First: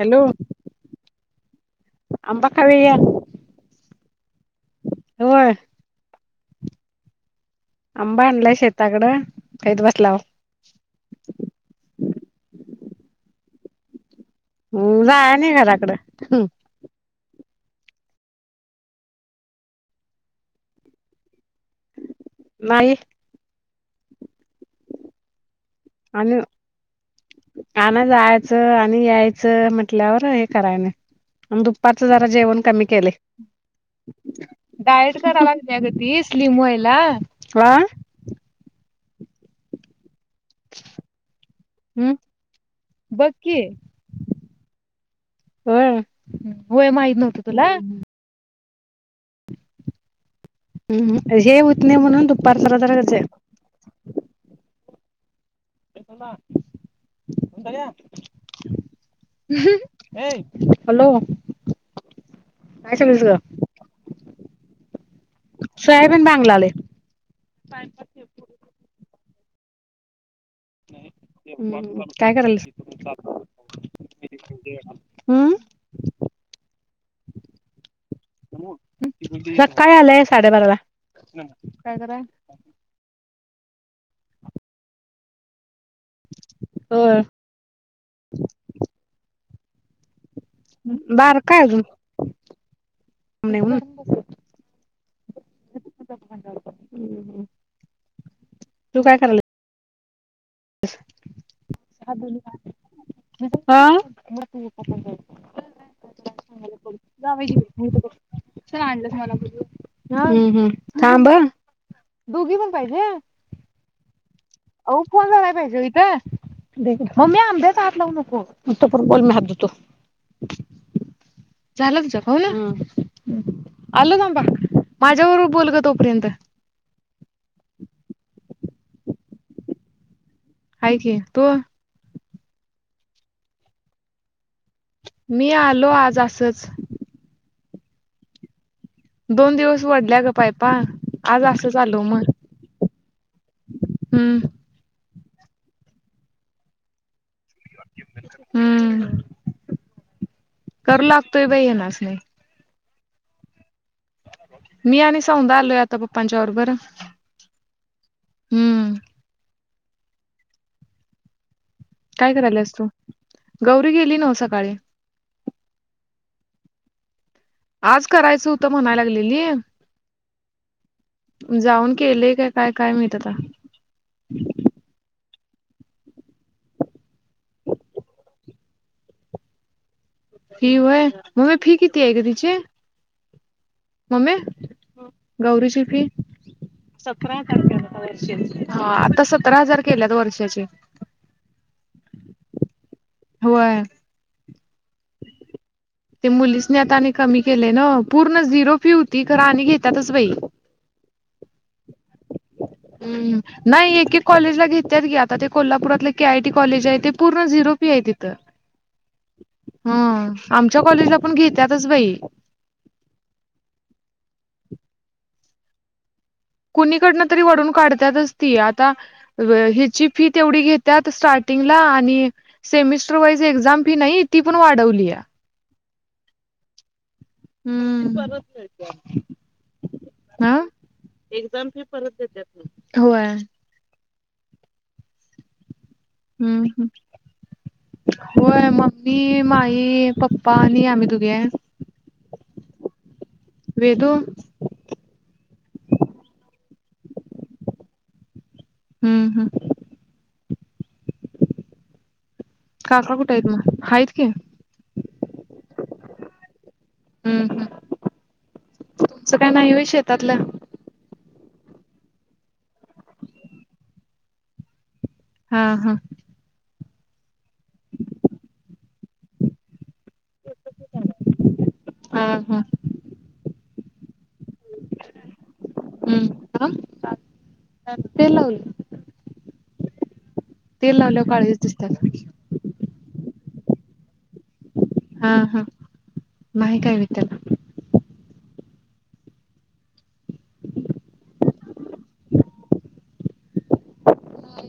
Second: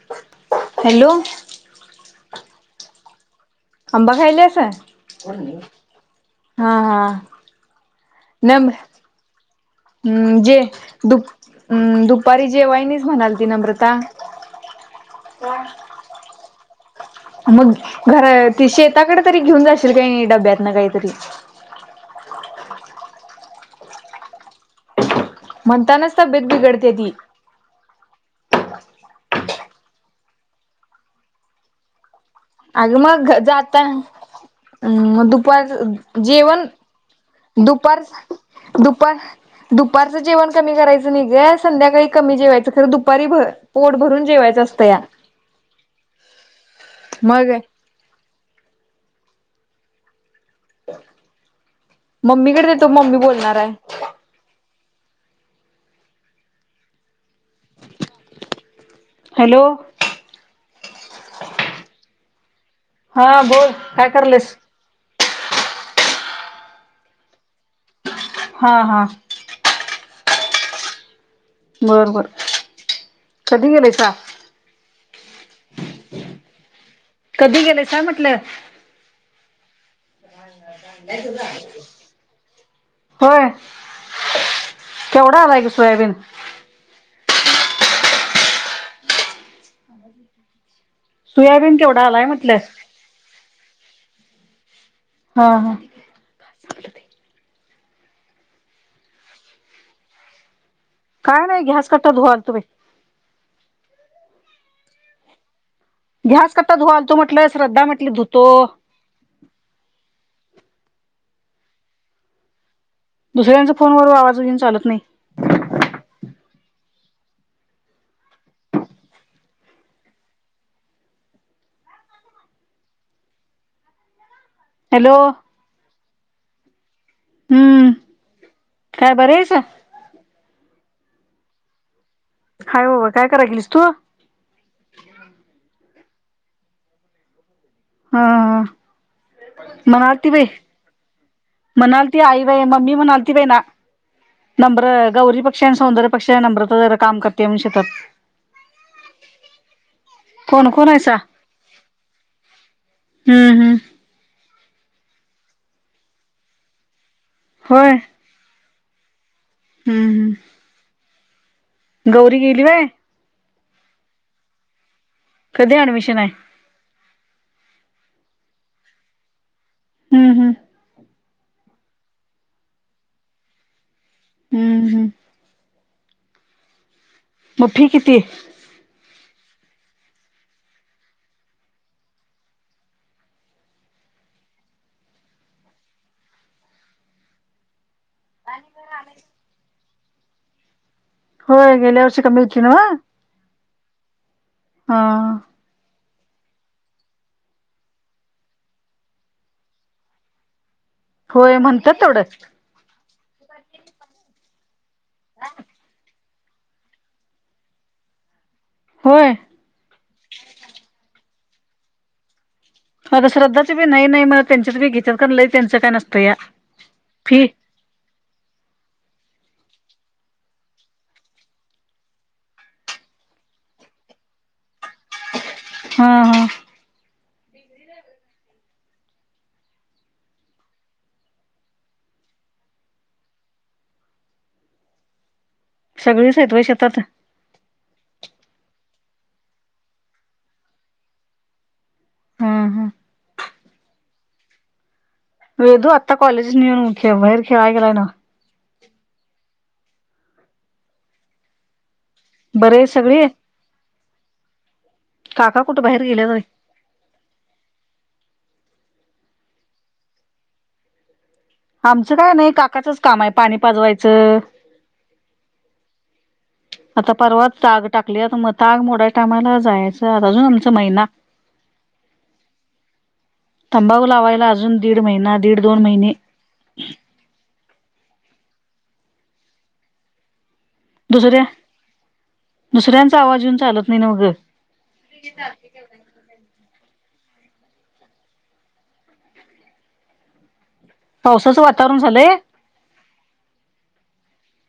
Hello hello अंबा खाऊया य. अंबा खायाल्यास? हा हा. आंबा आणलाय नम, शेताकडं खाईत बसलाव जे दु -दुपारी जेवायनईस म्हणालती नम्रता. हम्म जायाय नई घराकडं. मग घर ते शेताकडे तरी घेऊन जाशील काय नई, डब्यातन कायतरी. नाही. म्हणतानच आणि तब्येत बिघडत्या ती. च आणि यायच म्हटल्यावर हे कराय नई. आणि दुपारचं जात जेवण कमी अग केलय. मग जाता डायट मग करा लागत्या ग ती स्लीम व्हायला. हा दुपारचं दुपार, दुपार जेवण कमी करायचं नाही ग, संध्याकाळी हम्म कमी जेवायचं. खर दुपारी बघ की पोट भरून जेवायचं असतंया. होय होय माहित नव्हतं मग? तुला हम्म हम्म. हे हुतं नाही म्हणून दुपार मम्मीकडे जरा देतो जरा मम्मी बोलणार आहे जेव हॅलो [unintelligible] [inaudible] हे. हॅलो. काय करायलीस हा ग बोल, काय करल्यास? सोयाबीन बांगलालय [unintelligible] हां हां. नाही. हम्म बर बर काय करायल्यास? कधी गेलायसा [unintelligible] हम्म? कधी गेलेसा म्हटलं? सकाळी आलंय [unintelligible] साडे बाराला. काय कराय? होय केवढा आलाय गं सोयाबीन? [inaudible] बारका आहे सोयाबीन अजून केवढा आलाय म्हटलं? हा हा [inaudible] तु काय कराय ल्यास? काय नाही घ्यास कट्टा धुवालतो बाई [unintelligible] हां? [inaudible] गॅस कट्टा धुवालतो म्हटलं श्रद्धा म्हटली धुतो. आणलंस मला बोलू. हम्म हम्म थांब. दोघी पण पाहिजे? दुसऱ्यांच्या फोनवर आवाज घेऊन चालत नाही अहो फोन लावाय पाहिजे इथं? [unintelligible] मम्मी आंब्याच हात लावू नको [unintelligible] बोल मी हात धुतो. झालं तुझं कॉल? हां हम्म. आलो थांबा. हॅलो माझ्याबरोबर बोल गं तोपर्यंत हम्म काय बरी आहेस? हाय की तू? हाय बाबा काय कराय गेलीस तू? मी आलो आ ज असच. हां. दोन दिवस वढल्या गं पायपा. आज असंच आलो म्हणालती मग आई बाई मम्मी म्हणालती बाई ना हम्म नंबरं गौरीपेक्षा आणि सौंदर्यापेक्षा नम्रता जरा काम कर हम्म कोण कोण करू आहेसा लागतोय बाई ह्यानासनी. हम्म हम्म. मी आणि सौदा आलोय आता पपांच्या बरोबर. होय? हम्म. हम्म हम्म. काय गौरी गेली करल्यास व्हय तू? गौरी गेली नव्हं सकाळी. कधी अऍडमिशन आहे? आज करायचं हुतं म्हणाय लागलेली हम्म हम्म. जाऊन केलंय काय काय काय माहित आता. [inaudible] हम्म हम्म म फी किती? फी होय. मम्मी फी किती आहे गं तिची? मम्मे [unintelligible] गौरीची फी? सतरा हजार रूपये आहे बघ. ह्यावर्षी. हां आता सतरा हजार केलयात वर्षाचे. होय गेल्या वर्षी कमी होती नव्हं? होय हां. ते मुलीसनी आता आणि कमी केलंय ना पूर्ण झिरो फी होती खरं आणि घेत्यातच बाई. होय म्हणत्यात तेवढं. हम्म नाही एक एक कॉलेजला घेत्यात गी आता ते कोल्हापुरातलं के आय टी कॉलेज आहे ते पूर्ण झिरो फी आहे तिथं. होय हम्म आमच्या कॉलेजला पण घेत्यातच बाई. मग श्रद्धांच बी नाही, नाहीं म्हणत त्यांच्यात बी घेतात, कारण लई त्यांचं काही नत कुणीकडनं तरी वळून काढतातच ती आता. हिची फी तेवढी घेत स्टार्टिंगला आणि सेमिस्टर वाईज एक्झाम फी नाही ती पण वाढवली आहे. हा, हा. हम्म, ह एक्झाम फि. होय. सगळीच हाईत होय हम्म शेतात, होय मम्मी, माई, पप्पा आणि आम्ही दोघी हाय, हा हा वेदु. वेदु आता कॉलेजन येऊन खे बाहेर खेळाय गेलाय. ना! हम्म, हम्. बरे आहेत काका सगळी. कुठे आहेत मग आहेत की काका कुठे बाहेर गेल्या बाई. हम्म हम्म तुमचं काय व्हय नाही होय शेतातलं. आमचं काय नाही काकाचंच काम आहे. पाणी पाजवायचं, हा.. हा. आता परवा ताग टाकल्यात, मग ताग मोडायच्या टायमाला जायच. झाला जून आमचा महिना. हा हा तंबाकू लावायला. अजून दीड महिना दीड-दोन महिने, ह तेलावल, [unintelligible] दुसऱ्या दुसऱ्यांचा आवाज येऊन चालत नाही. नव्हं ग. कविताला. पावसाचं वातावरण झालंय. नाही.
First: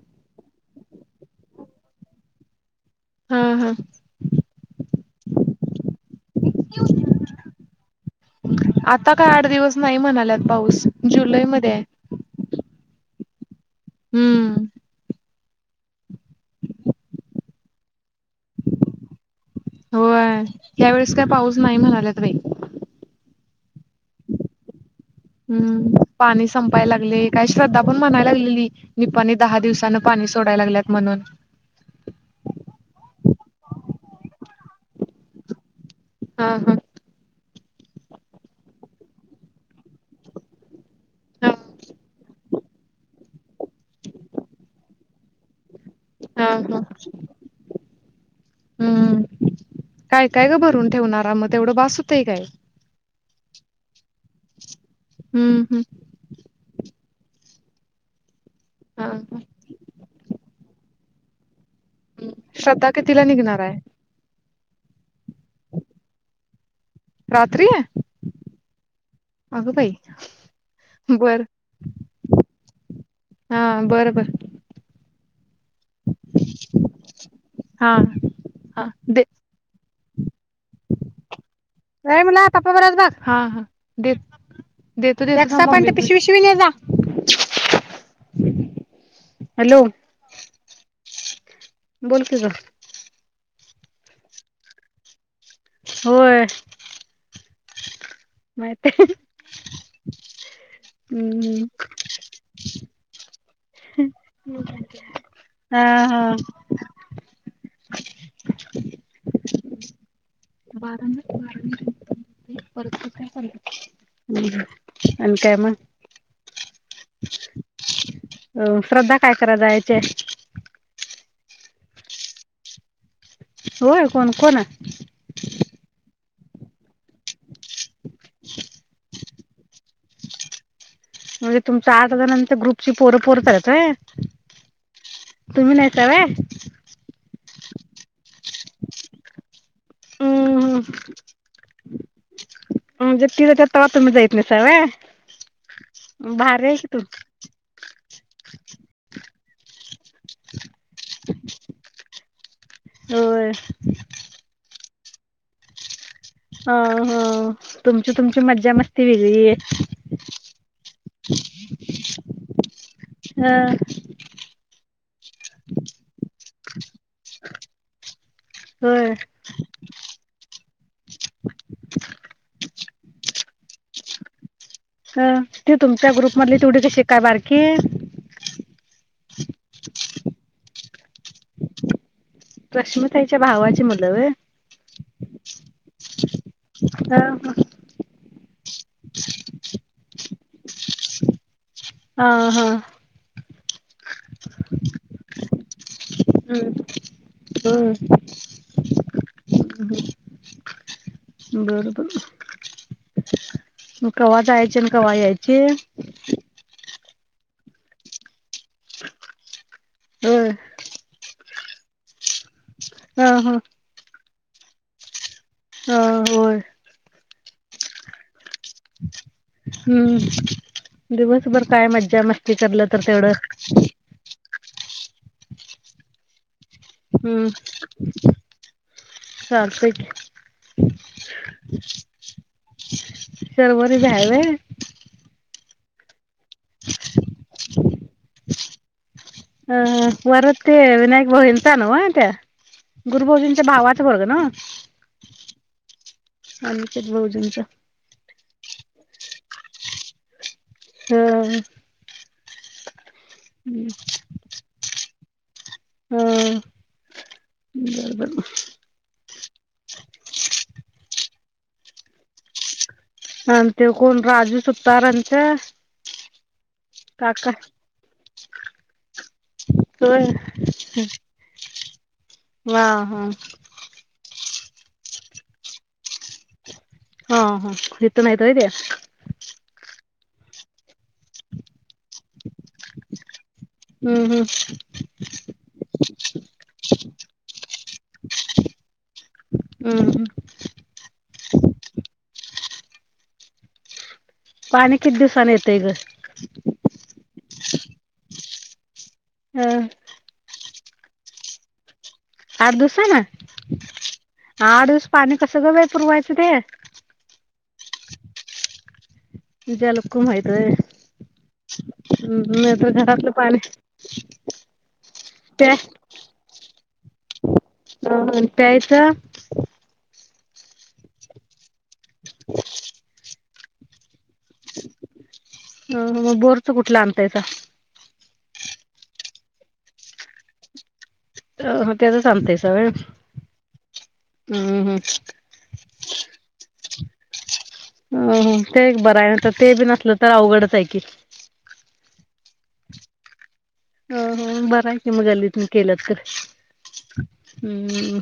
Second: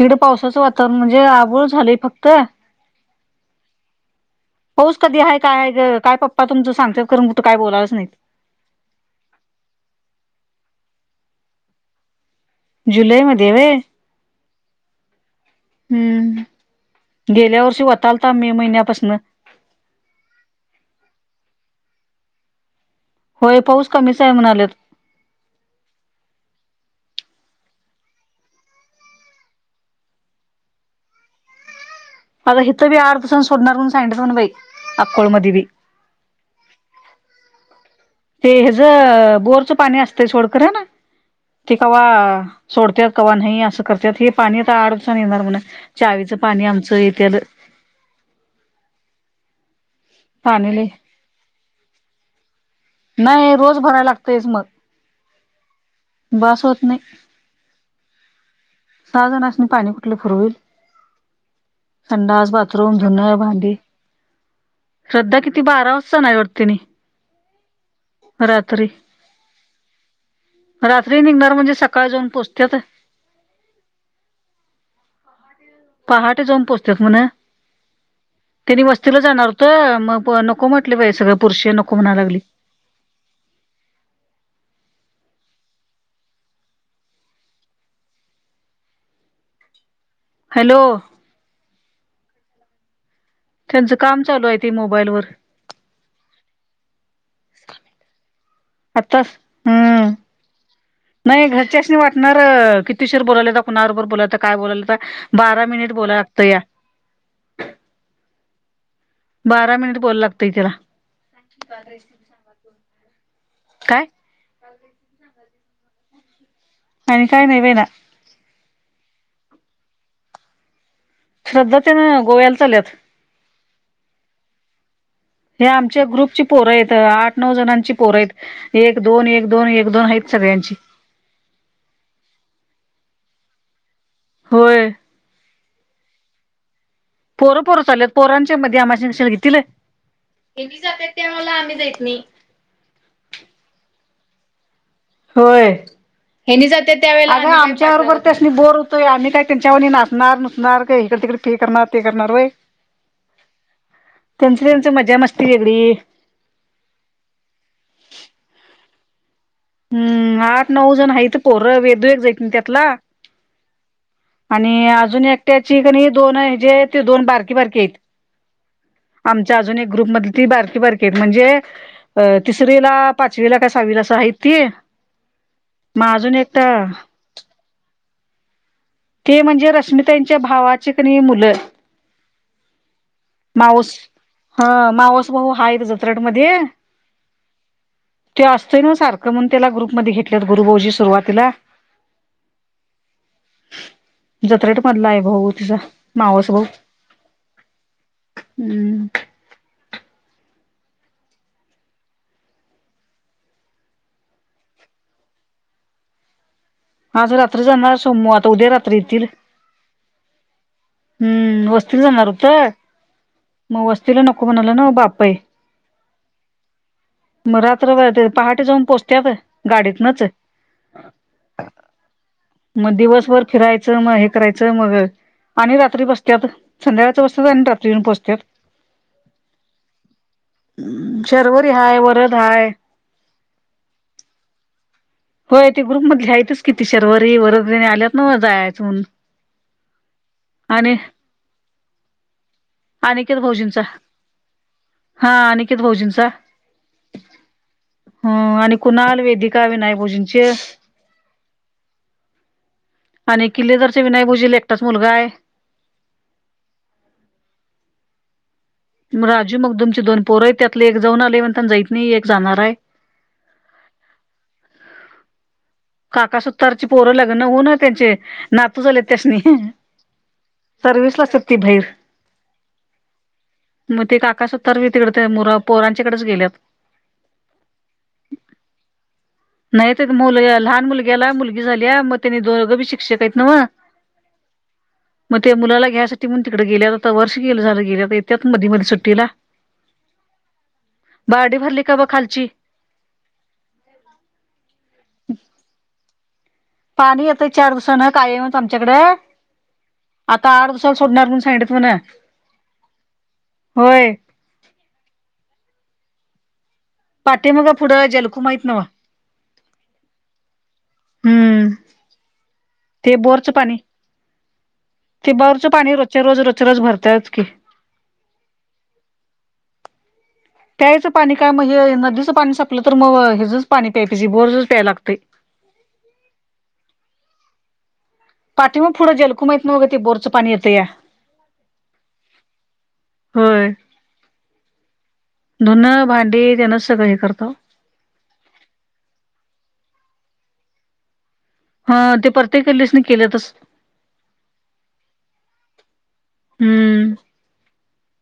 इकडं पावसाचं वातावरण म्हणजे, आबोळ झालंय फक्त. हा, हा. पाऊस कधी आहे. काय ग काय. तुमचं सांगत्यात खरं कुठं काय बोलायलाच नाहीत. आता काय आठ दिवस नाही, म्हणाल्यात पाऊस. जुलैमध्ये आहे. जुलै मध्ये वय. हम्म. हम्म गेल्या वर्षी वतालता. मे महिन्यापासनं. होय, ह्यावेेळेस काय पाऊस. नाही म्हणाल्यात बाई. होय पाऊस कमीच आहे म्हनाल्यात. हम्म पाणी संपाय लागलय काय श्रद्धा पण म्हणाय लागलेली. निपाणीत दहा दिवसन पाणी सोडायला लागल्यात म्हणून. अग हिथं बी आठ दिवसांनी सोडणार, म्हणून सोडणार म्हणून सांगितल्या म्हण बाई अक्कोळ मध्ये बी. हा. हा. ते हेज बोरचं पाणी असतंय सोडखरंन हा ते कवा सोडतात, कवा नाही, असं करत्यात हे पाणी आता आठदिवसानी येणार म्हण. चावीचं हा पाणी आमचं येत्याल. हम. काय काय ग पाणी लय भरून ठेवणारा आ मग तेवढं बस होतंय. काय? नाही रोज भरायला लागतच. मग हम्म, हम्म. बास होत नाही. हा सहा जनासनी पाणी कुठले फूरहोईल. खंडास, श्रद्धा बाथरूम, धुन, कितीला निघणार भांडी? आहे श्रद्धा किती बारा वाजताना जाणार आहेत वाटत तेनी. रात्री? रात्री अगं बाई रात्री बर निघणार म्हणजे सकाळ जाऊन पोचत्यात. हा बर, बर. पहाटे जाऊन पोचतात म्हण हा तेनि हा वस्तीला दे जाणार होत. मग नको म्हटले बाई सगळी पुरुष नको म्हणाय अय लागली. मुला पप्पा बरोबर बघ हा हा देत देतो देतो थांब मम्मी कड, एक्सा पानाची पिशवी न्हेजा. हॅलो? हॅलो. बोल की ग. त्यांचं काम चालू आहे ते मोबाईल वर! होय. माहित आत्ताच हम्म नाही. हम्म घरच्याच नाही. वाटणार किती उशीर बोलाल्याता, कुणा बरोबर बोलाल्याता, काय बोलाल्याता बारा हा मिनिट बोलाय हा लागत या! बारा मिनिट बोलाय लागत? बारावी-बारावी परत. काय अन त्यामध्ये. आणि काय नाही बाईना. अ श्रद्धा काय कराय जायची हाय. श्रद्धा तेन गोव्याला चालल्यात. होय कोण कोण? हे आमच्या ग्रुपची पोरं आहेत, आठ-नऊ जणांची पोरं आहेत, एक, दोन, एक, दोन, एक, दोन आहेत सगळ्यांची. म्हणजे तुमच आठ जनाची ग्रुपची पोरं पोरं चालल्यात होय? होय तुम्ही नाहीसा व्हय पोरं-पोरं चालल्यात पोरांनच्या. च्या मधी आम्हाला कशाला घेतील. हेनी हम्म जात्यात त्यावेळेला आम्ही जात नाही. असं हाय व्हय. होय हेनी भारी आहे जात्यात की तू त्या वेळीला! आग आमच्या बरोबर त्यासनी बोर होतोय आम्ही काय. त्यांच्या वाणी नाचत. नाचणार-नुसणार का इकड-तिकडे हे करणार ते करणार वय होय त्यांच‌ त्यांच्. मजा मस्ती वेगळी. अ, हो. तुमची तुमची मज्जा मस्ती वेगळी. आहे हम्म आठ नऊ जण हायीथ पोर, वेदू एक जाईत नाही त्यातला अ आणि आज अजून एकट्याची कणी दोन हाये जे ते, दोन बारकी बारकी हायेत. होय आमच्या अजून एक ग्रुप मधली ती बार ती बार की म्हणजे अ तिस रिला, पाचवीला का सावीला असं हायित. ती अ अ ती तुमच्या ग्रुप मधली तेवढी, कशी काय बारकी? ते म्हणजे रश्मि ताईंच्या भावाची कणी मुलं. रश्मिताईच्या भावाची माऊस, मुलं व्हय हा मावस भाऊ हाय जत्रट मध्ये अ तो असतोय ना, सारखं म्हणून त्याला ग्रुप मधे घेत त्यात गुरुभाऊजी सुरुवातीला हा हा. जत्रेट मधला हाय भाऊ तिचा, मावस भाऊ होय हम्. बर बर. मग कवा जायची अन् कवा यायची आज रात्री जाणार सोम, आता उद्या रात्री येतील. हम्म्. हम्म वस्तीला जाणार हुत. ह ह म वस्तीला न कोणाला नवं बापय. हा होय. मग रात्र भर, ते पहाटे जाऊन पोचत्यात. गाडीतनच हम्म दिवसभर काय मज्जा, मस्ती करलं तर तेवढं च मग आणि रात्री बसत्यात. संध्याकाळच हम्म बस्त्यात आणि रात्री यून पोचत्यात. चालतंय की शर्वरी हाय, वरद हाय. शर्वरी बी हाय व्हय व्हय ते ग्रुप मधली हायत. तीच कि ती शर्वरी वरद तेनी आल्यात नवं जायच म्हणून. अ वरद ते आणि विनायक भाऊ यांचा नव्ह त्या अनिकेत गुरुभाऊजींच्या भऊजींच, भावाचा पोरगं नव्ह हा अनिकेत भऊजींच. अनिकेत भाऊजींचा हम्म आणि कुणाल, वेदिका, विनायक भऊजींचे. हं. आणि किल्लेदारच्या विनायक भाऊजीला एकटाच मुलगाय. हा, हम्म. म राजू मगदूमची दोन पोर हायत, त्यातल एक जऊन आलय म्हणताना जईत नई एक जाणाराय. आणि ते कोण राजू सुतारांचा काका सुतारची पोरं लग्न काका होऊन त्यांचे, नातू झाले त्यासनी. होय सर्वीसला असत्यात ती भहीर. वा हा. मग ते काका सुतारबी तिकडे मुर पोरांच्याकडेच गेल्यात. हा हा. हित नाहीत होय ते. नाही तर मुल लहान मुल ग्याला, मुलगी झालीया मग त्यानी दोघ बी शिक्षक आहेत नव, हम्म हम्म. म ते मुलाला घ्यायसाठी म्हणून तिकड गेल्या, आता वर्ष गेल झाल गेल्यात, आता येत्यात. मधी मधी सुट्टीला, हम्म हम्म बारडी भरली का बघ खालची? सैपाक पाणी किती दिवसानी येतंय ग? पाणी येतंय चार दिवसान, कायमच आमच्याकड अ आता आठ दिव सान सोडणार म्हनुन सांगितलित म्हण. आठ दिवसान? होय. आठ दिवस पाणी कसं ग बाई! पुरवायचं ते. पाठीमागं पुढं जलखूम हाईत न्हव. जलकुंभ हाईत व्हय. हम्म हुं हुं. नाही तर, ते घरातलं बोरचं पाणी ते बोरच प्या पाणी, रोच्या रोज रोच्या रोज भरत्यातच की प्यायचं प्यायचं पाणी काय म्हजे? नदीचं पाणी सपलं तर, मग पाणी ते ह ह मग बोरचं कुठलं आणतायसा? पाठी माग पुढं जलकुम हायत नव्ह गं ते बोरचं पाणी येतं या. अ ते तर सांगतय सगळं होय. ह ह धुनं भांडी त्यानंच सगळं हे करताव. अ ते एक बरं आहे नाही तर ते बी न तर अवघडचं हाय कि. ह ते परतेक गल्लीसनी केल्यातचं. अ हो बर हाय म गल्लीतनं केल्यात, हम्म तर हम ह.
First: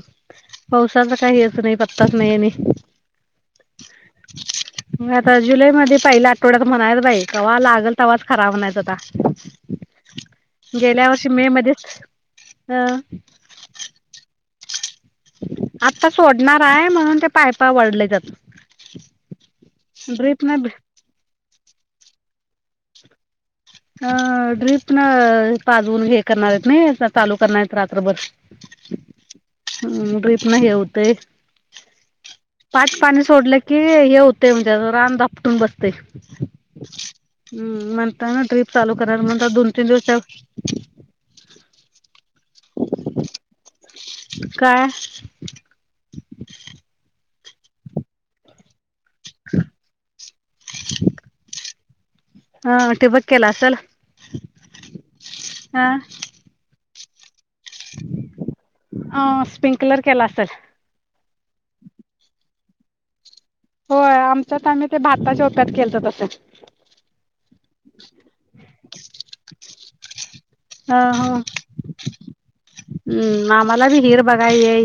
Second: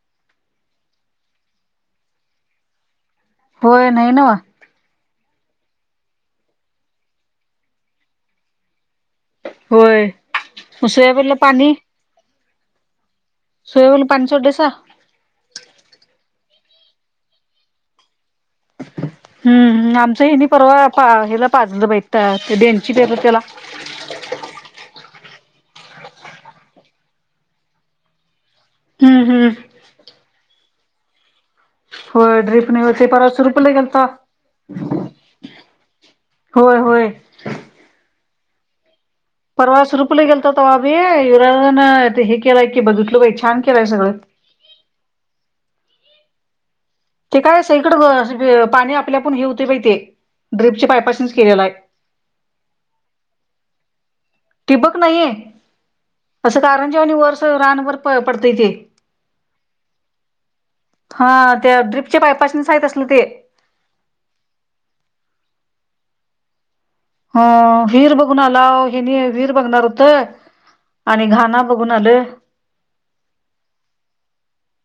पावसाच काही असं नाही पत्ताच नाही आणि होय नाही नव्ह. त जुलै मध्ये पहिल्या आठवड्यात म्हणाल्यत बाई कवा लागल तवा खरा म्हणायचा आता. होय, म सोयाबीनला पाणी हा अ. सोयाबीनला पाणी सोडलायसा? आता सोडणार हाय, म्हणून ते पायपा वढलयं त्यात. हम आमच हेनी न परवा हेला पाजलं बाई त्या [unintelligible] त्याला ह ड्रीप न पाजवून हे करणार आहेत नाही, चालू करणार आहेत रात्रभर. हम्म हम्म हम् म घरीच नाही हे होत. तेच होय ड्रीप नाही पाच ते पाण परवा सोडलं सुरूपला कि गेलता हे होते म्हणजे रान दापटून बसते. होय होय [inaudible] हम् म्हणताना चालव. परवा सुरुपली गेलतो तवा बी [unintelligible] ते हे केलाय की बघितलो बाई छान केलाय सगळं. काय ते काय सगळीकड पाणी आप आपल्या आपूण हेे होतय बाई ते ड्रीपच्या पाईपासनीच केलेल आहे. हा ठिबक केला असल? ठिबक नाही असं कारण त्यो आणि वर रानभर प पडतय ते. स्प्रिंकलर केला असेल [inaudible] हा त्या ड्रीपच्या पाई पप्पांसनी सांगितल असलं ते. होय आमच्यात आम्ही ते भाताच्या ओप्यात केलत तसं. ह हीर बघून आलाव. हेनी विहीर बघणार होत अ आणि हो घाणा बघून आलं. हम्म आम्हाला बी हिर बघाय ये